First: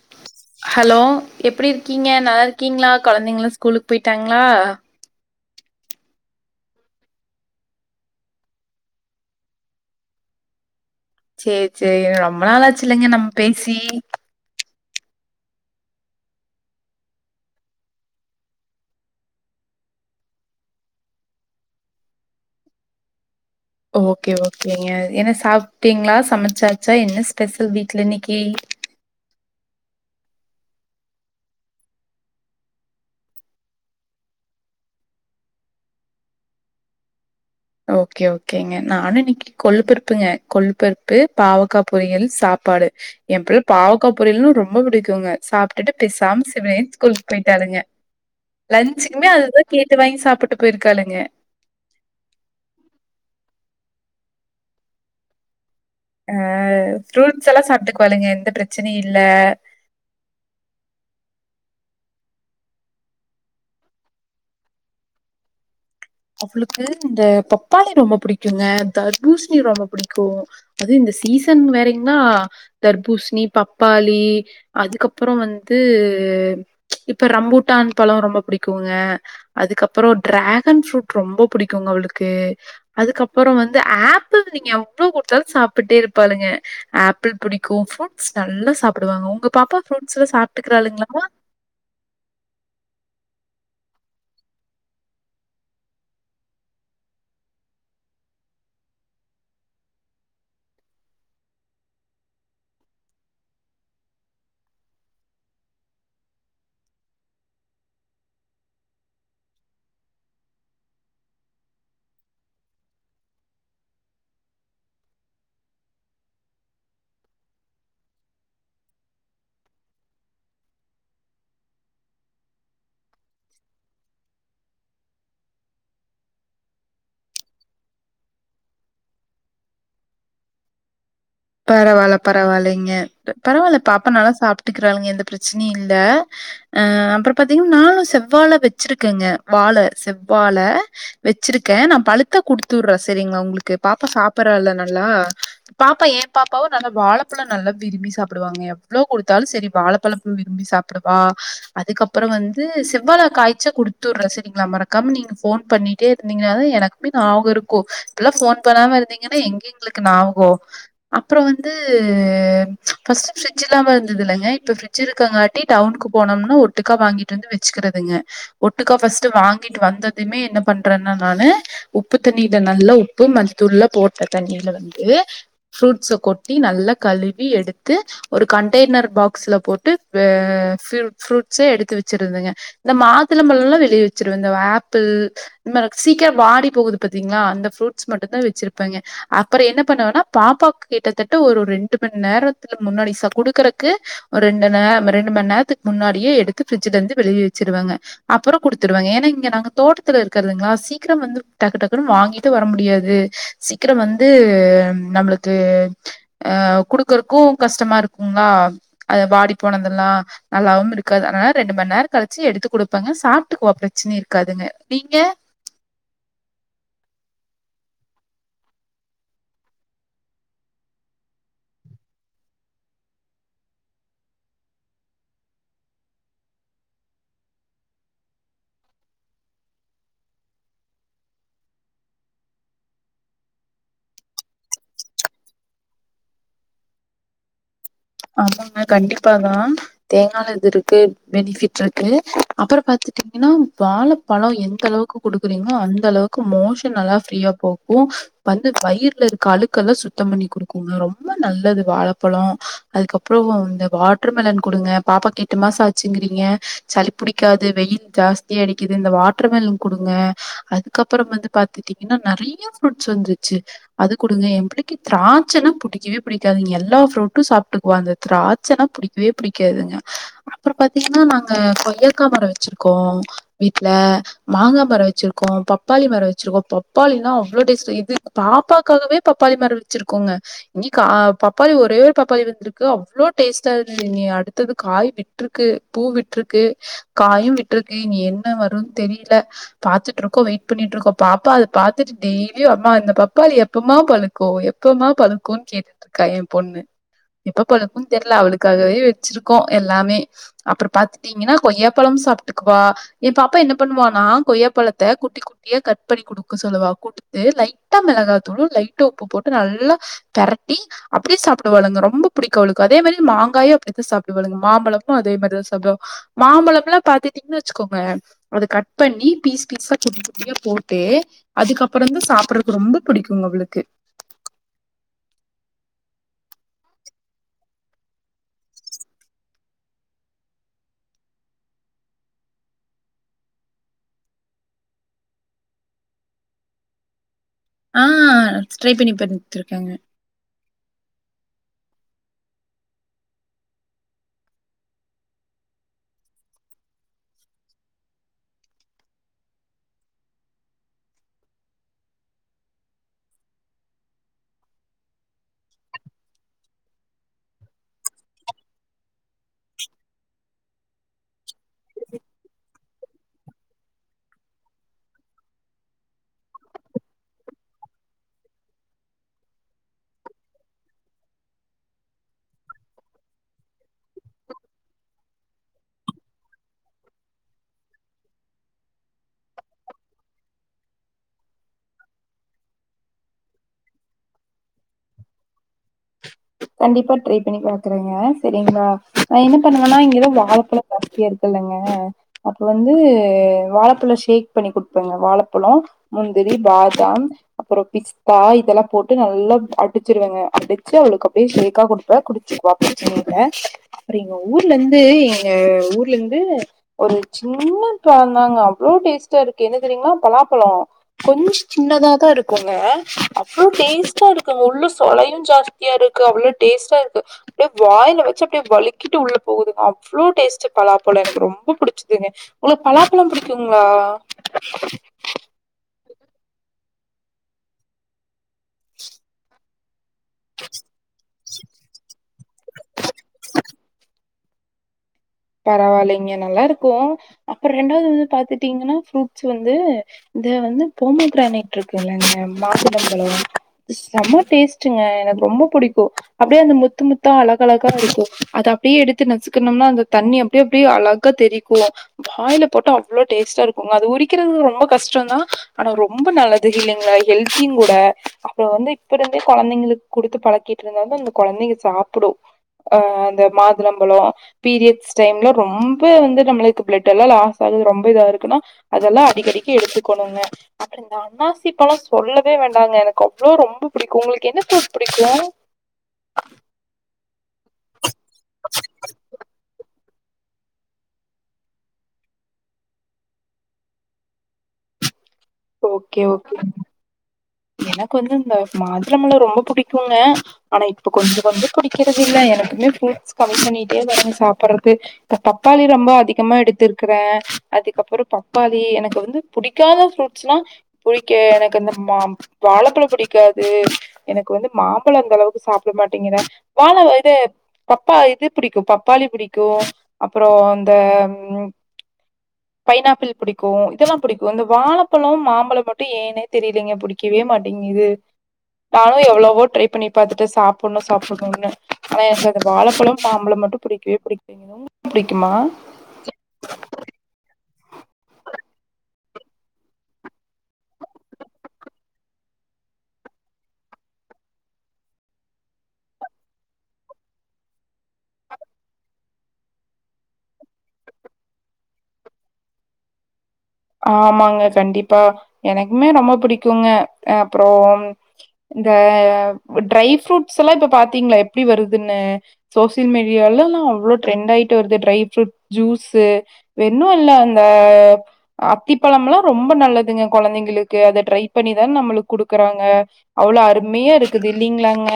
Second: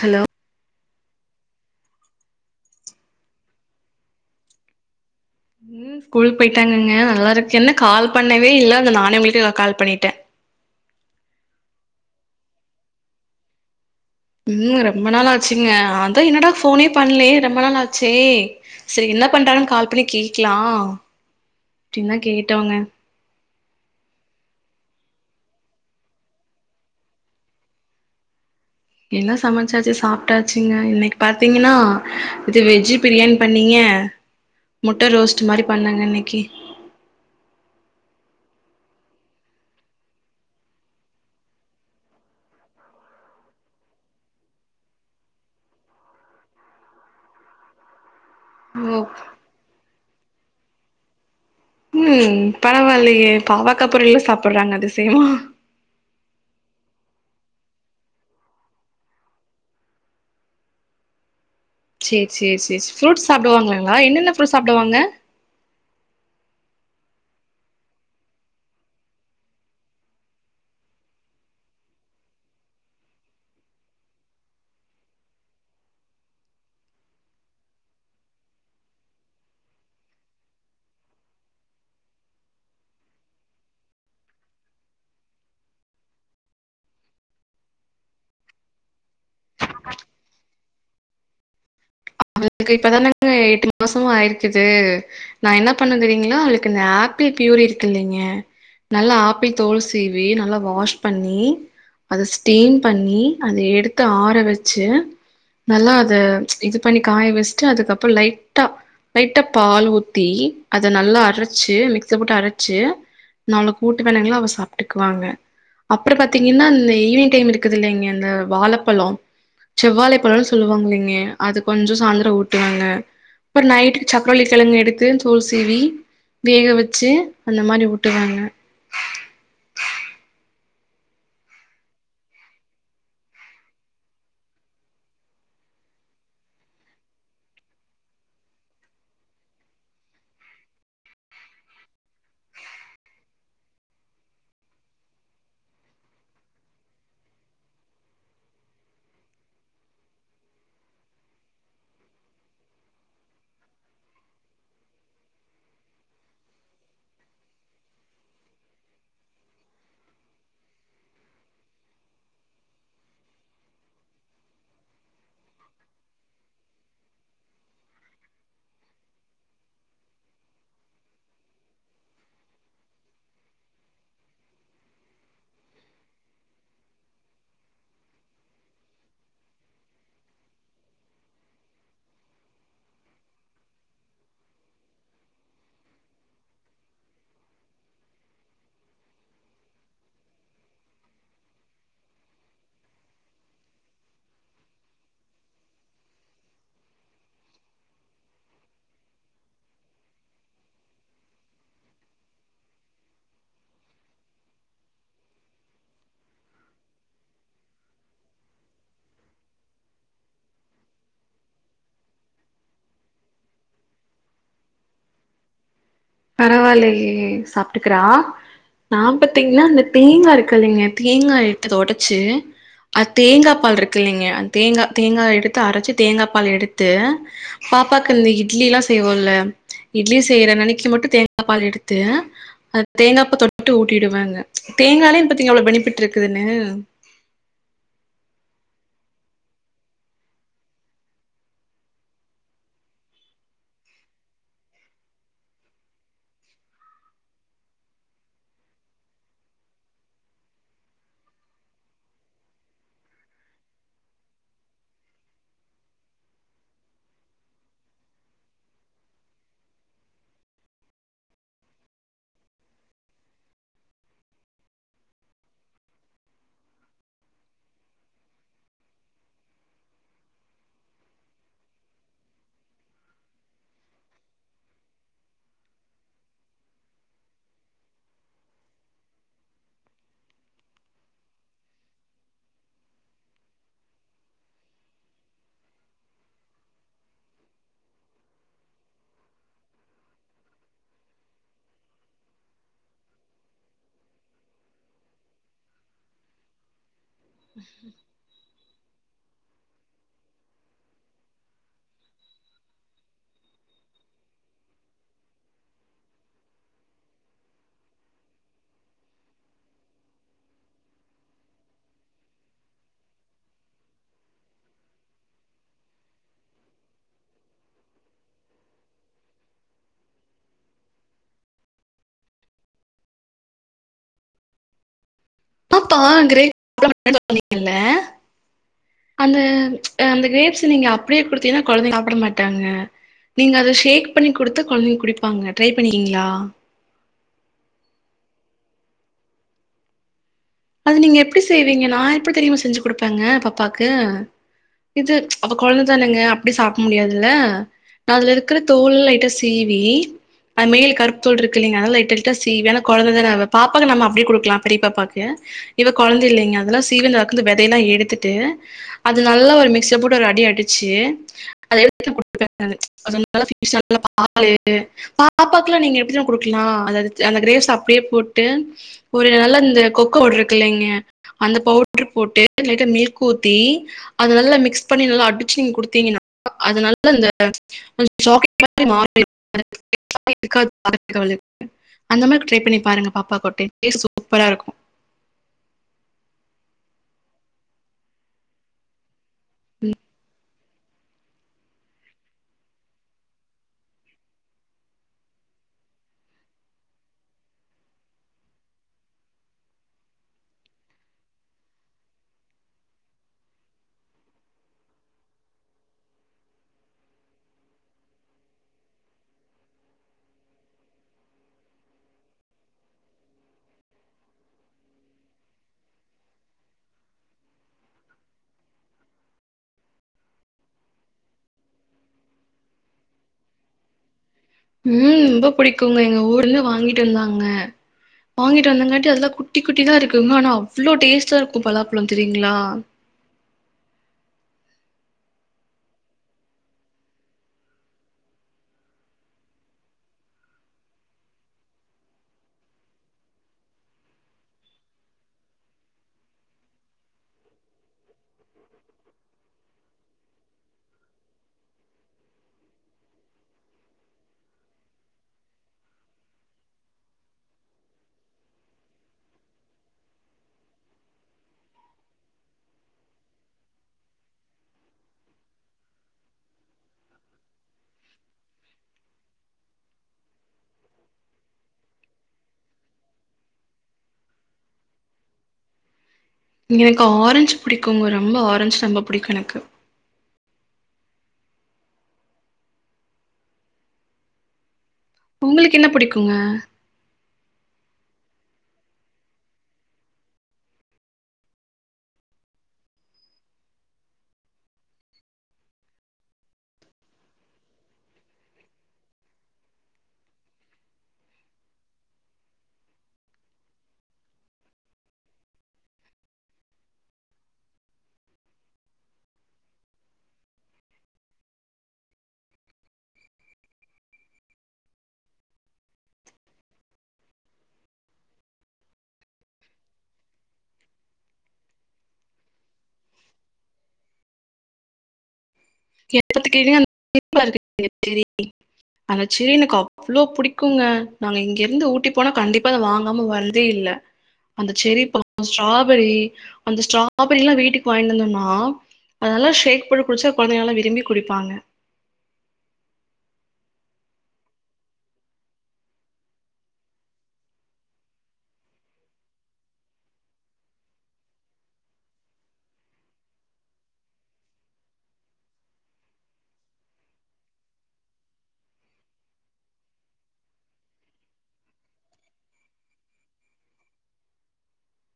Hello hello எப்டி இருக்கீங்க நல்லா இருக்கீங்ளா கொழந்தைங்ளா ஸ்கூலுக் போய்ட்டாங்ளா ம் ஸ்கூல் போய்ட்டாங்கங்க நல்லா இருக்க என்ன கால் பண்ணவே இல்ல அத நானே உங்களுக்கு கால் பண்ணிட்டே சேர் சேரி ரொம்ப நாளாச்சில்லங்க நம் பேசி ம் ரொம்ப நாள் ஆச்சுங்க அதா என்னடா ஃபோனே பண்லயே ரொம்ப நாள் ஆச்சே செரி என்ன பண்றாங்கன் கால் பண்ணி கேக்லா அப்டின் தா கேட்டவ்ங்க ஓகே ஓகேங்க எ என்ன சாப்ட்டீங்ளா சமச்சாச்சா என்ன ஸ்பெஸல் வீட்ல இன்னைக்கி ன்ன சமைச்சாச்சு சாப்ட்டாச்சுங்க இன்னைக் பாத்தீங்கன்னா இது வெஜ்ஜி பிரியாணி பண்ணீங்க முட்ட ரோஸ்ட்டு மாரி பண்ணங்க இன்னைக்கி ஓகே ஓகேங்க நானு இன்னைக்கு கொள்ளுபருப்புங்க கொள்ளு பருப்பு பாவக்கா பொரியல் சாப்பாடு எ பிள்ள பாவக்கா பொரியல்ன்னு ரொம்போ புடிக்குங்க சாப்ட்டுட்டு பெசாம சிவனேன் ஸ்கூலுக் போய்ட்டாளுங்க ஓ லஞ்சுக்குமே அதுதா கேட்டு வாங்கி சாப்புட்டு போயிருக்காளுங்க ம் பரவாயில்லயே பாவக்கா பொரியில்லா சாப்புறாங்க அதிசியமா அ ஃப்ரூட்ஸ் எல்லா சாப்ட்டுக்குவாளுங்க எந்த ப்ரெச்சனையு இல் சேர் சேர் சேர் ஃப்ரூட்ஸ் சாப்டுவாங்ளாங்ளா என்னென்ன ஃப்ரூட்ஸ் சாப்டுவாங்க அவுளுக்கு இந்த பப்பாளி ரொம்ப புடிக்குங்க தர்பூச்ணி ரொம்ப புடிக்கு அது இந்த சீசன் வேறெய்ங்லா தர்பூச்ணி பப்பாளி அதுக்கப்புறோ வந்து இப்ப ரம்பூட்டான் பழோ ரொம்ப புடிக்குங்க அதுக்கப்புறோ டிராகன் ஃப்ரூட் ரொம்ப புடிக்குங்க அவுளுக்கு அதுக்கப்புறோ வந்து ஆப்பிள் நீங்க எவ்ளோ குட்த்தாலு சாப்பிட்டே இருப்பாளுங்க ஆப்பிள் புடிக்கு ஃப்ரூட்ஸ் நல்லா சாப்டுவாங்க உங்க பாப்பா ஃப்ரூட்ஸ்லா சாப்ட்டுக்றாளுங்ளாமா அவளுக்கு இப்பதானங்க எட்டு மாசோ ஆயிருக்குது நா என்ன பண்வே தெரியுங்ளா அவளுக்கு ந ஆப்பிள் ப்யூரி இருக்கு இல்லைங்க நல்லா ஆப்பிள் தோள் சீவி நல்லா வாஷ் பண்ணி அத ஸ்டீம் பண்ணி அத எடுத்து ஆற வெச்சு நல்லா அத இது பண்ணிட் காய வெஸ்ட்டு அதுக்கப்புற லைட்டா லைட்டா பால் ஊத்தி அத நல்லா அரச்சு மிக்ஸ்ல போட்டு அரச்சு நல்ல கூட்டு கணங்ளா அவ சாப்ட்டுக்வாங்க அப்புற பாத்தீங்கின்னா இந்த ஈவினிங் டைம் இருக்குது இல்லிங்க இந்த வாழப்பழோ செவ்வாழை பழோன் சொல்வாங்கில்லைங்க அது கொஞ்சோ சாய்ந்திரோ ஊட்டுவேங்க அப்புற் நைட்டுக்கு சக்ரவள்ளிக்கெழங் எடுத்து தோள் சீவி வேக வெச்சு அந்த மாரி ஊட்டுவேங்க பரவால பரவாலைங்க ர பரவால்ல பாப்பா நல்லா சாப்ட்டுக்குறாளங் எந்த ப்ரெச்னியு இல்ல அ அப்புற பாத்தீங்ன் நானு செவ்வாழ வெச்சிருக்கேங்க வாழ செவ்வாழ வெச்சிருக்கே நா பழுத்தா குடுத்துட்றே செரிங்கலா உங்குளுக்கு பாப்பா சாப்பறால நல்லா பாப்பா ஏ பாப்பாவு நல்லா வாழப்பழம் நல்லா விரும்பி சாப்புடுவாங்க எவ்ளோ குடுத்தாலு சரி வாழப்பழத்த விரும்பி சாப்டுவா அதுக்கப்பறோ வந்து செவ்வாழ காய்ச்சா குடுத்துடுறே சரிங்களா மறக்காம நீங்க ஃபோன் பண்ணிட்டே இருந்தீங்கனாதா எனக்குமே ஞாவகம் இருக்கு இப்பல்லா ஃபோன் பண்ணாம இருந்தீங்கன்னா எங்க எங்களுக்கு ஞாவகோ அப்புறோ வந்து ஃபஸ்ட்டு ஃப்ரிட்ஜ்ல்லாம இருந்துதுல்லங்க இப்ப ஃப்ரிட்ஜ் இருக்கங்காட்டி டவுனுக்கு போனோம்னா ஒட்டுக்கா வாங்கிட்டு வந்து வச்சுக்கறதுங்க ஒட்டுக்கா ஃபர்ஸ்ட்டு வாங்கிட்டு வந்ததுமே என்ன பண்றேன்னா நானு உப்பு தண்ணில நல்ல உப்பு மஞ்சதூள்ளா போட்ட தண்ணில வந்து ஃப்ரூட்ஸ கொட்டி நல்லா கழுவி எடுத்து ஒரு கண்டெய்னர் பாக்ஸ்ல போட்டு அ ஃப்ரூட்ஸ எடுத்து வச்சிருந்துங்க இந்த மாதுளம்பழம்லா வெளிய வச்சுருவே இந்த ஆப்பிள் இந் மாரி சீக்கிரோ வாடி போகுது பாத்தீங்களா அந்த ஃப்ரூட்ஸ் மட்டும் தா வச்சுருப்பேங்க அப்பறம் என்ன பண்ணுவேன்னா பாப்பாக்கு கிட்டத்தட்ட ஒரு ரெண்டு மண் நேரத்துல முன்னாடி ச குடுக்கறக்கு ஒரு ரெண்டு நேர ரெண்டு மண் நேரத்துக்கு முன்னாடியே எடுத்து ஃப்ரிட்ஜலேருந்து வெளிய வச்சுடுவேங்க அப்புறம் குடுத்துருவேங்க ஏன்னா இங்க நாங்க தோட்டத்துல இருக்குறங்களா சீக்கிரம் வந்து டக்கு டக்குன்னு வாங்கிட்டு வர முடியாது சீக்கிரம் வந்து நம்மளுக்கு அஹ் குடுக்குறக்கு கஷ்டமா இருக்குங்களா அத வாடி போனதுல்லா நல்லாவும் இருக்காது அதனால ரெண்டு மண் நேரம் கழிச்சி எடுத்து குடுப்பேங்க சாப்ட்டுகுவோ பிரச்சனை இருக்காதுங்க நீங்க பரவால்லயே சாப்ட்டுக்குறா நா பாத்தீங்கன்னா இந்த தேங்கா இருக்குல்லைங்க தேங்கா எடுத்து அத ஒடைச்சி அத் தேங்கா பால் இருக்கு இல்லைங்க அந் தேங்கா தேங்கா எடுத்து அரச்சு தேங்கா பால் எடுத்து பாப்பாக்கு இந்த இட்லிலா செய்வோம்ல இட்லி செய்யற நெனைக்கு மட்டு தேங்கா பால் எடுத்து அ தேங்காப்ப தொட்டு ஊட்டிடுவேங்க தேங்காலே பத்தீங்க அவ்ளோ பெனிபிட் இருக்குதுன்னு ஆமாங்க கண்டிப்பாதா தேங்கால இது இருக்கு பெனிஃபிட்ருக்கு அப்புறோ பாத்துட்டீங்கன்னா வாழப்பழம் எந்தளவுக்கு குடுக்குறிங்களோ அந்த அளவுக்கு மோஷன் நல்லா ஃப்ரீயா போகும் வந்து வயர்ல இருக்க அழுக்கெல்லா சுத்தம் பண்ணி குடுக்குங்க ரொம்ப நல்லது வாழப்பழம் அதுக்கப்புறோ இந்த வாட்ர் மிலன் குடுங்க பாப்பாக் எட்டு மாசம் ஆச்சிங்கிறீங்க சளி புடிக்காது வெயில் ஜாஸ்தியடிக்குது இந்த வாட்டர் மிலன் குடுங்க அதுக்கப்புறம் வந்து பாத்துட்டீங்கன்னா நெறைய ஃப்ரூட்ஸ் வந்துருச்சு அது குடுங்க என் புள்ளைக்கு திராட்சைன்னா புடிக்கவே புடிக்காதுங்க எல்லா ஃப்ரூட்டு சாப்ட்டு ஒ அந்த திராட்சைனா புடிக்கவே புடிக்காதுங்க அப்றம் பாத்தீங்கன்னா நாங்க கொய்யக்கா மரம் வச்சிருக்கோ வீட்டுல மாங்கா மரம் வச்சிருக்கோ பப்பாளி மரம் வச்சிருக்கோ பப்பாளின்னா அவ்ளோ டேஸ்ட் இது பாப்பாக்காகவே பப்பாளி மரம் வச்சிருக்கோங்க இனி கா பப்பாளி ஒரே ஒரு பப்பாளி இருந் க்கு அவ்ளோ டேஸ்டா இருந்துங்க அடுத்தது காய் விட்டுருக்கு பூ விட்டுருக்கு காயும் விட்டுருக்கு நீ என்ன வரும்ன் தெரியில பாத்துட்டுருக்கோ வெயிட் பண்ணிட்டுருக்கோபாப்பா அத பாத்து டெய்லியு அம்மா இந்த பப்பாளி எப்பமா பழுக்கு எப்பமா பழுக்குன் கேட்டுட்டு இருக்கா எ பொண்ணு எப்ப பழுக்கும்னு தெர்ல அவளுக்காகவே வச்சிருக்கோ எல்லாமே அப்புறோ பாத்துட்டீங்கன்னா கொய்யாப்பழம் சாப்ட்டுக்குவா என் பாப்பா என்ன பண்ணுவானா கொய்யாப்பழத்த குட்டி குட்டியா கட் பண்ணி குடுக்க சொல்லுவா குடுத்து லைட்டா மெளகாத்துளு லைட்டா உப்பு போட்டு நல்லா பெரட்டி அப்டியே சாப்டுவளுங்க ரொம்ப புடிக்கு அவளுக்கு அதே மாரி மாங்காய அப்டித்தா சாப்டுவாளுங்க மாம்பழமு அதே மாரிதா சாப்டுவாங்க மாம்பழம்ல்லா பாத்துட்டீங்கன்னு வச்சுக்கோங்க அத கட் பண்ணி பீஸ் பீஸா குட்டி குட்டியா போட்டு அதுகப்ரோந்தா சாப்டுறக்கு ரொம்ப புடிக்குங்க அவளுக்கு ஆ கிரே ல்ல அந்த அந்த கிரெப்ஸ் நீங்க அப்டியே குடுதிங்கனா கொழைந்தைங்க சாப்ட மாட்டங்கங்க நீங்க அத ஷேக் பண்ணி குடுத்தா கொழைந்தைங்க குடிப்பாங்க ட்ரை பண்ணிருகிங்களா ஆ ட்ரை பண்ணி பாத்துருக்கேங்க அது நீங்க எப்டி செய்வீங்க நா எப்டி தெரியுமா செஞ்சு குடுப்பேங்க பாப்பாக்கு இது அப்ப கொழந்தனங்க அப்டி சாப்ட முடியாதுல்ல நான் அதுல இருக்குற தோல் லையிட்டா சீவி அது மேல் கருப் தோல் இருக்கு இல்லைங்க அதுலா லைட் லைட்டா சீவி ஆனா கொழந்த தான அவ பாப்பாக்கு நம்ம அப்டியே குடுக்கலா பெரிய பாப்பாக்கு [unintelligible] இவ கொழந்த இல்லங்க அதல்லா சீவி அந்த வேதயெல்லா எடுத்துட்டு அது நல்ல ஒரு மிக்சில போட்டு ஒரு அடி அடிச்சி அத பாபாக்குலா நீங்க எப்டி தெரியுமா குடுக்களா அது அந்த கிரேப்ஸ் அப்டியே போட்டு ஒரு நல்ல இந்த பவுடரு இருக்கு இலைங்க அந்த பவுடர் போட்டு லைட்டா மில்க் ஊத்தி அத நல்லா மிக்ஸ் பண்ணி நல்லா அடிச்சு குடுதிங்கன்னா அது நல்லா அந்த சாக்லெட் மாரி ட்ரை பண்ணி பாருங்க பாப்பாக்கு ஒரு டைம் டேஸ்ட் சூப்பரா இருக்கும் கண்டிப்பா ட்ரை பண்ணி பாக்குறேங்க சரிங்களா நான் என்ன பண்ணுவன்னா இங்க எது வாழப்பழோ [unintelligible] இருக்குல்லங்க அப்ப வந்து வாழப்பழோ ஷேக் பண்ணி குடுப்பங்க வாழப்பழோ முந்திரி பாதாம் அப்புறோ பிஸ்தா இதெல்லா போட்டு நல்லா அடிச்சுருவேங்க அடிச்சு அவுளுக் அப்டிசேக்கா குடுப்பே குடிச்சுவாக் பிரச்சினை இல்ல அப்ரீங்கோ ஊர்லிந்து எங்க ஊர்ல இருந்து ஒரு சின்ன பழந்தாங்க அவ்ளோ டேஸ்டா இருக்கு என்ன தெரியுங்குலா பலாப்பழோ கொஞ்சு சின்னதாத இருக்குங்கா அவ்ளோ டேஸ்டா இருக்குங்க உள்ள சொளையு ஜாஸ்தியா இருக் க்கு அவ்வுளோ டேஸ்டா இருக்கு அப்டியே வாயில வெச்சு அப்டியே வலிக்கிட்டு உள்ள போகுதுங்க அவ்வுளோ டேஸ்ட் பலாப்பழ எனக் ரொம்ப புடுச்சதுங்க உங்குளுக்கு பலாப்பழோ புடிக்குங்களா உம் ரொம்ப புடிக்குங்க எங்க ஊர்ல வாங்கிட்டு வந்தாங்க வாங்கிட்டு வந்தங்காட்டி அதெல்லா குட்டி குட்டி தா இருக் க்குங்க அனா அவ்வுளோ டேஸ்ட்டா இருக்கு பலாப்பழோ தெரியுங்களா பரவாலிங்க நல்லா இருக்கு அப்புற ரெண்டாவது வந்து பாத்துட்டீங்கன்னா ஃப்ரூட்ஸ் வந்து இந்த வந்து போமோ பிரானிட் இருக்குல்லங்க [unintelligible] செம டேஸ்டுங்க எனக் ரொம்ப பிடிக்கு அப்டியே அந்த முத்து முத்தா அழக அழகா இருக்கு அத அப்டியே எடுத்து நசுக்கணும்னா அந்த தண்ணி அப்டி அப்டியே அழகா தெரிக்கு வாயில போட்டு அவ்ளோ டேஸ்ட்டா இருக்குங்க அது உரிக்கிறது ரொம்ப கஷ்டோதா அனா ரொம்ப நல்லது இல்லைங்குள ஹெல்த்தியு கூட அப்புற வந்து இப்ப இருந்தே கொழந்தைங்களுக் குடுத்து பழக்கிட்டு இருந்தாத அந்த கொழந்திங்க சாப்புடு ஆ அந்த மாதுளம்பழோ பீரிய ஸ் டைம்ல ரொம்ப வந்து நம்ளுக் பிளட் எல்லா லாஸ் ஆகுது ரொம்ப இதா இருக்குன்னா அதுலா அடிக்கடிக்க எடுத்துக்கோணுங்க அப்புறோ இந்த அண்ணாசி பழோ சொல்லவே வேண்டாங்க எனக் அவ்ளோ ரொம்ப பிடிக்கு உங்குளுக்கு என்ன ஃப்ருட்ஸ் பிடிக்கு எனக் ஆரஞ்சு புடிக்குங்க ரொம்ப ஆரஞ்சு ரொம்ப புடிக்கு எனக்கு உங்குளுக் என்ன ஓகே புடிக்குங்க ஓகே எனக்கு வந்து இந்த மாதுளபழோ ரொம்ப புடிக்குங்க அனா இப்ப கொஞ்சு கொஞ்சு புடிக்கிறது இல்ல எனக்குமே ஃப்ரூட்ஸ் கம்மி பண்ணிட்டே வரங் சாப்புறது இப்ப பப்பாளி ரொம்ப அதிகமா எடுத்திருக்குற அதுக்கப்புறோ பப்பாளி எனக்கு வந்து புடிக்காத ஃப்ரூட்ஸ்னா புடிக்கே எனக் இந்த மா வாழப்பழ புடிக்காது எனக்கு வந்து மாம்பழம் அந்த அளவுக்கு சாப்பிட மாட்டிங்கிற வாழ இது பப்பா இது பிடிக்கு பப்பாளி புடிக்கு அப்புறோ இந்த பைனாப்பிள் பிடிக்கு இதெல்லா பிடிக்கு இந்த வாழப்பழோ மாம்பழோ மட்டு ஏன்னே தெரியலங்க புடிக் புடிக்கவே மாட்டிங்குது நானு எவுளோவோ ட்ரை பண்ணி பாத்துட்ட சாப்புட்ணு சாப்புட்ணும்னு அனா எனக் வாழப்பழம் மாம்புழம் மட்டு புடிக்கவே [inaudible] புடிக்குமா [unintelligible] அந்த செரி எனக் அவ்ளோ புடிக்குங்க நாங்க இங்கி இருந்து ஊட்டி போனா கண்டிப்பா அத வாங்காம வரதே இல்ல அந்த செரி பழோ ஸ்ட்ராபெரி அந்த ஸ்ட்ராபெரியில்லா வீட்டுக் வாங்கிட்டுந்தோன்னா அதெல்லா ஷேக் போட்டு குடிச்சா கொழந்தை ரும்பி குடிப்பாங்க ஆமாங்க கண்டிப்பா எனக்குமே ரொம்ப புடிக்குங்க அப்புறோ இந்த ட்ரை ஃப்ரூட்ஸ் எல்லா இப்ப பாத்தீங்களா எப்டி வருதுன்னு சோசியல் மீடியலால அவ்ளோ ட்ரெண்ட் ஆயிட்டு வருது டரைஃப்ரூட் ஜூஸ்சு வென்னு இல்ல அந்த அத்திப்பழம் எல்லா ரொம்ப நல்லதுங்க கொழந்திங்களுக்கு அத ட்ரை பண்ணிதான் நம்ளுக்கு குடுக்குறாங்க அவுளோ அருமையா இருக்குது இல்லிங்கலாங்க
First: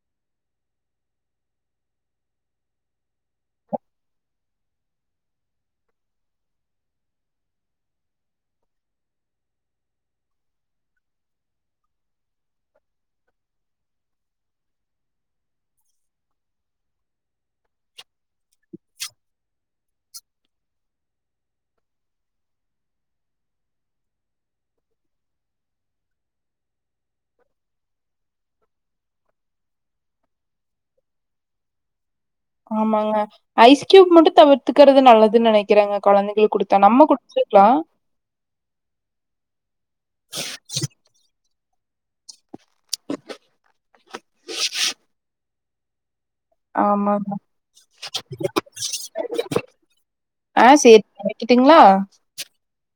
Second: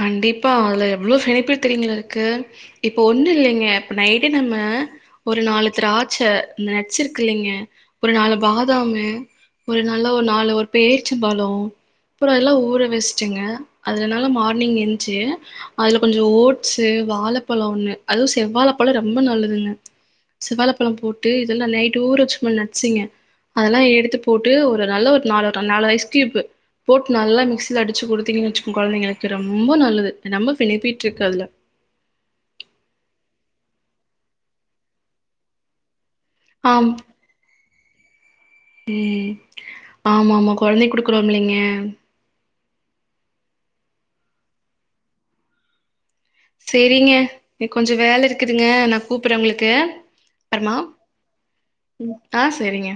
கண்டிப்பா அதுல எவ்ளோ ஃபெனிப்பில் தெரியுங்குள இருக்கு இப்ப ஒண்ணு இல்லைங்க இப்ப நைட்டே நம்ம ஒரு நாலு திராட்ச நட்ச்சு இருக்குலிங்க ஒரு நாலு பாதாமு ஒரு நல்லா ஒரு நாலு ஒரு பேர்ச்சம்பழோ அப்புறோல்லா ஊற வெஸ்ட்டுங்க அதுலனால மா நீங்க என்சு அதுல கொஞ்ச ஓட்ஸ்சு வாழப்பழோ ஒண்ணு அது செவ்வாழப்பழோ ரொம்ப நல்லதுங்க செவ்வாழப்பழோ போட்டு இதெல்லா நைட்டு ஊறச்சுமல்ல நட்சிங்கு அதெல்லா எடுத்து போட்டு ஒரு நல்ல ஒரு நாலர நால் ஐஸ்கியூபு போட்டு நல்லா மிக்சில அடிச்சு குடுத்தீங்கு வெச்சுங் கொழந்திங்களுக் கிற ரொம்ப நல்லது நம்ப ஃபெனுப்பிட்டு இருக்கு அதுல ஆமாங்க ஐஸ் கியூப் மட்டு தவிர்த்துக்கிறது நல்லதுன்னு நெனைக்கேறங்க கொழந்திகளுக் குடுத்தா நம்ம குடுச்சுக்குலா உம் ஆமா ஆமா கொழந்திக் குடுக்குறோம்லீங்க சேரிங்க ஆமாங்க. எனக் கொஞ்சோ வேல இருக்குதுங்க நா கூப்புறே உங்குளுக்கு ஆ அப்பர்மா சரி. வைக்கட்டுங்களா? ஆ சேரிங்க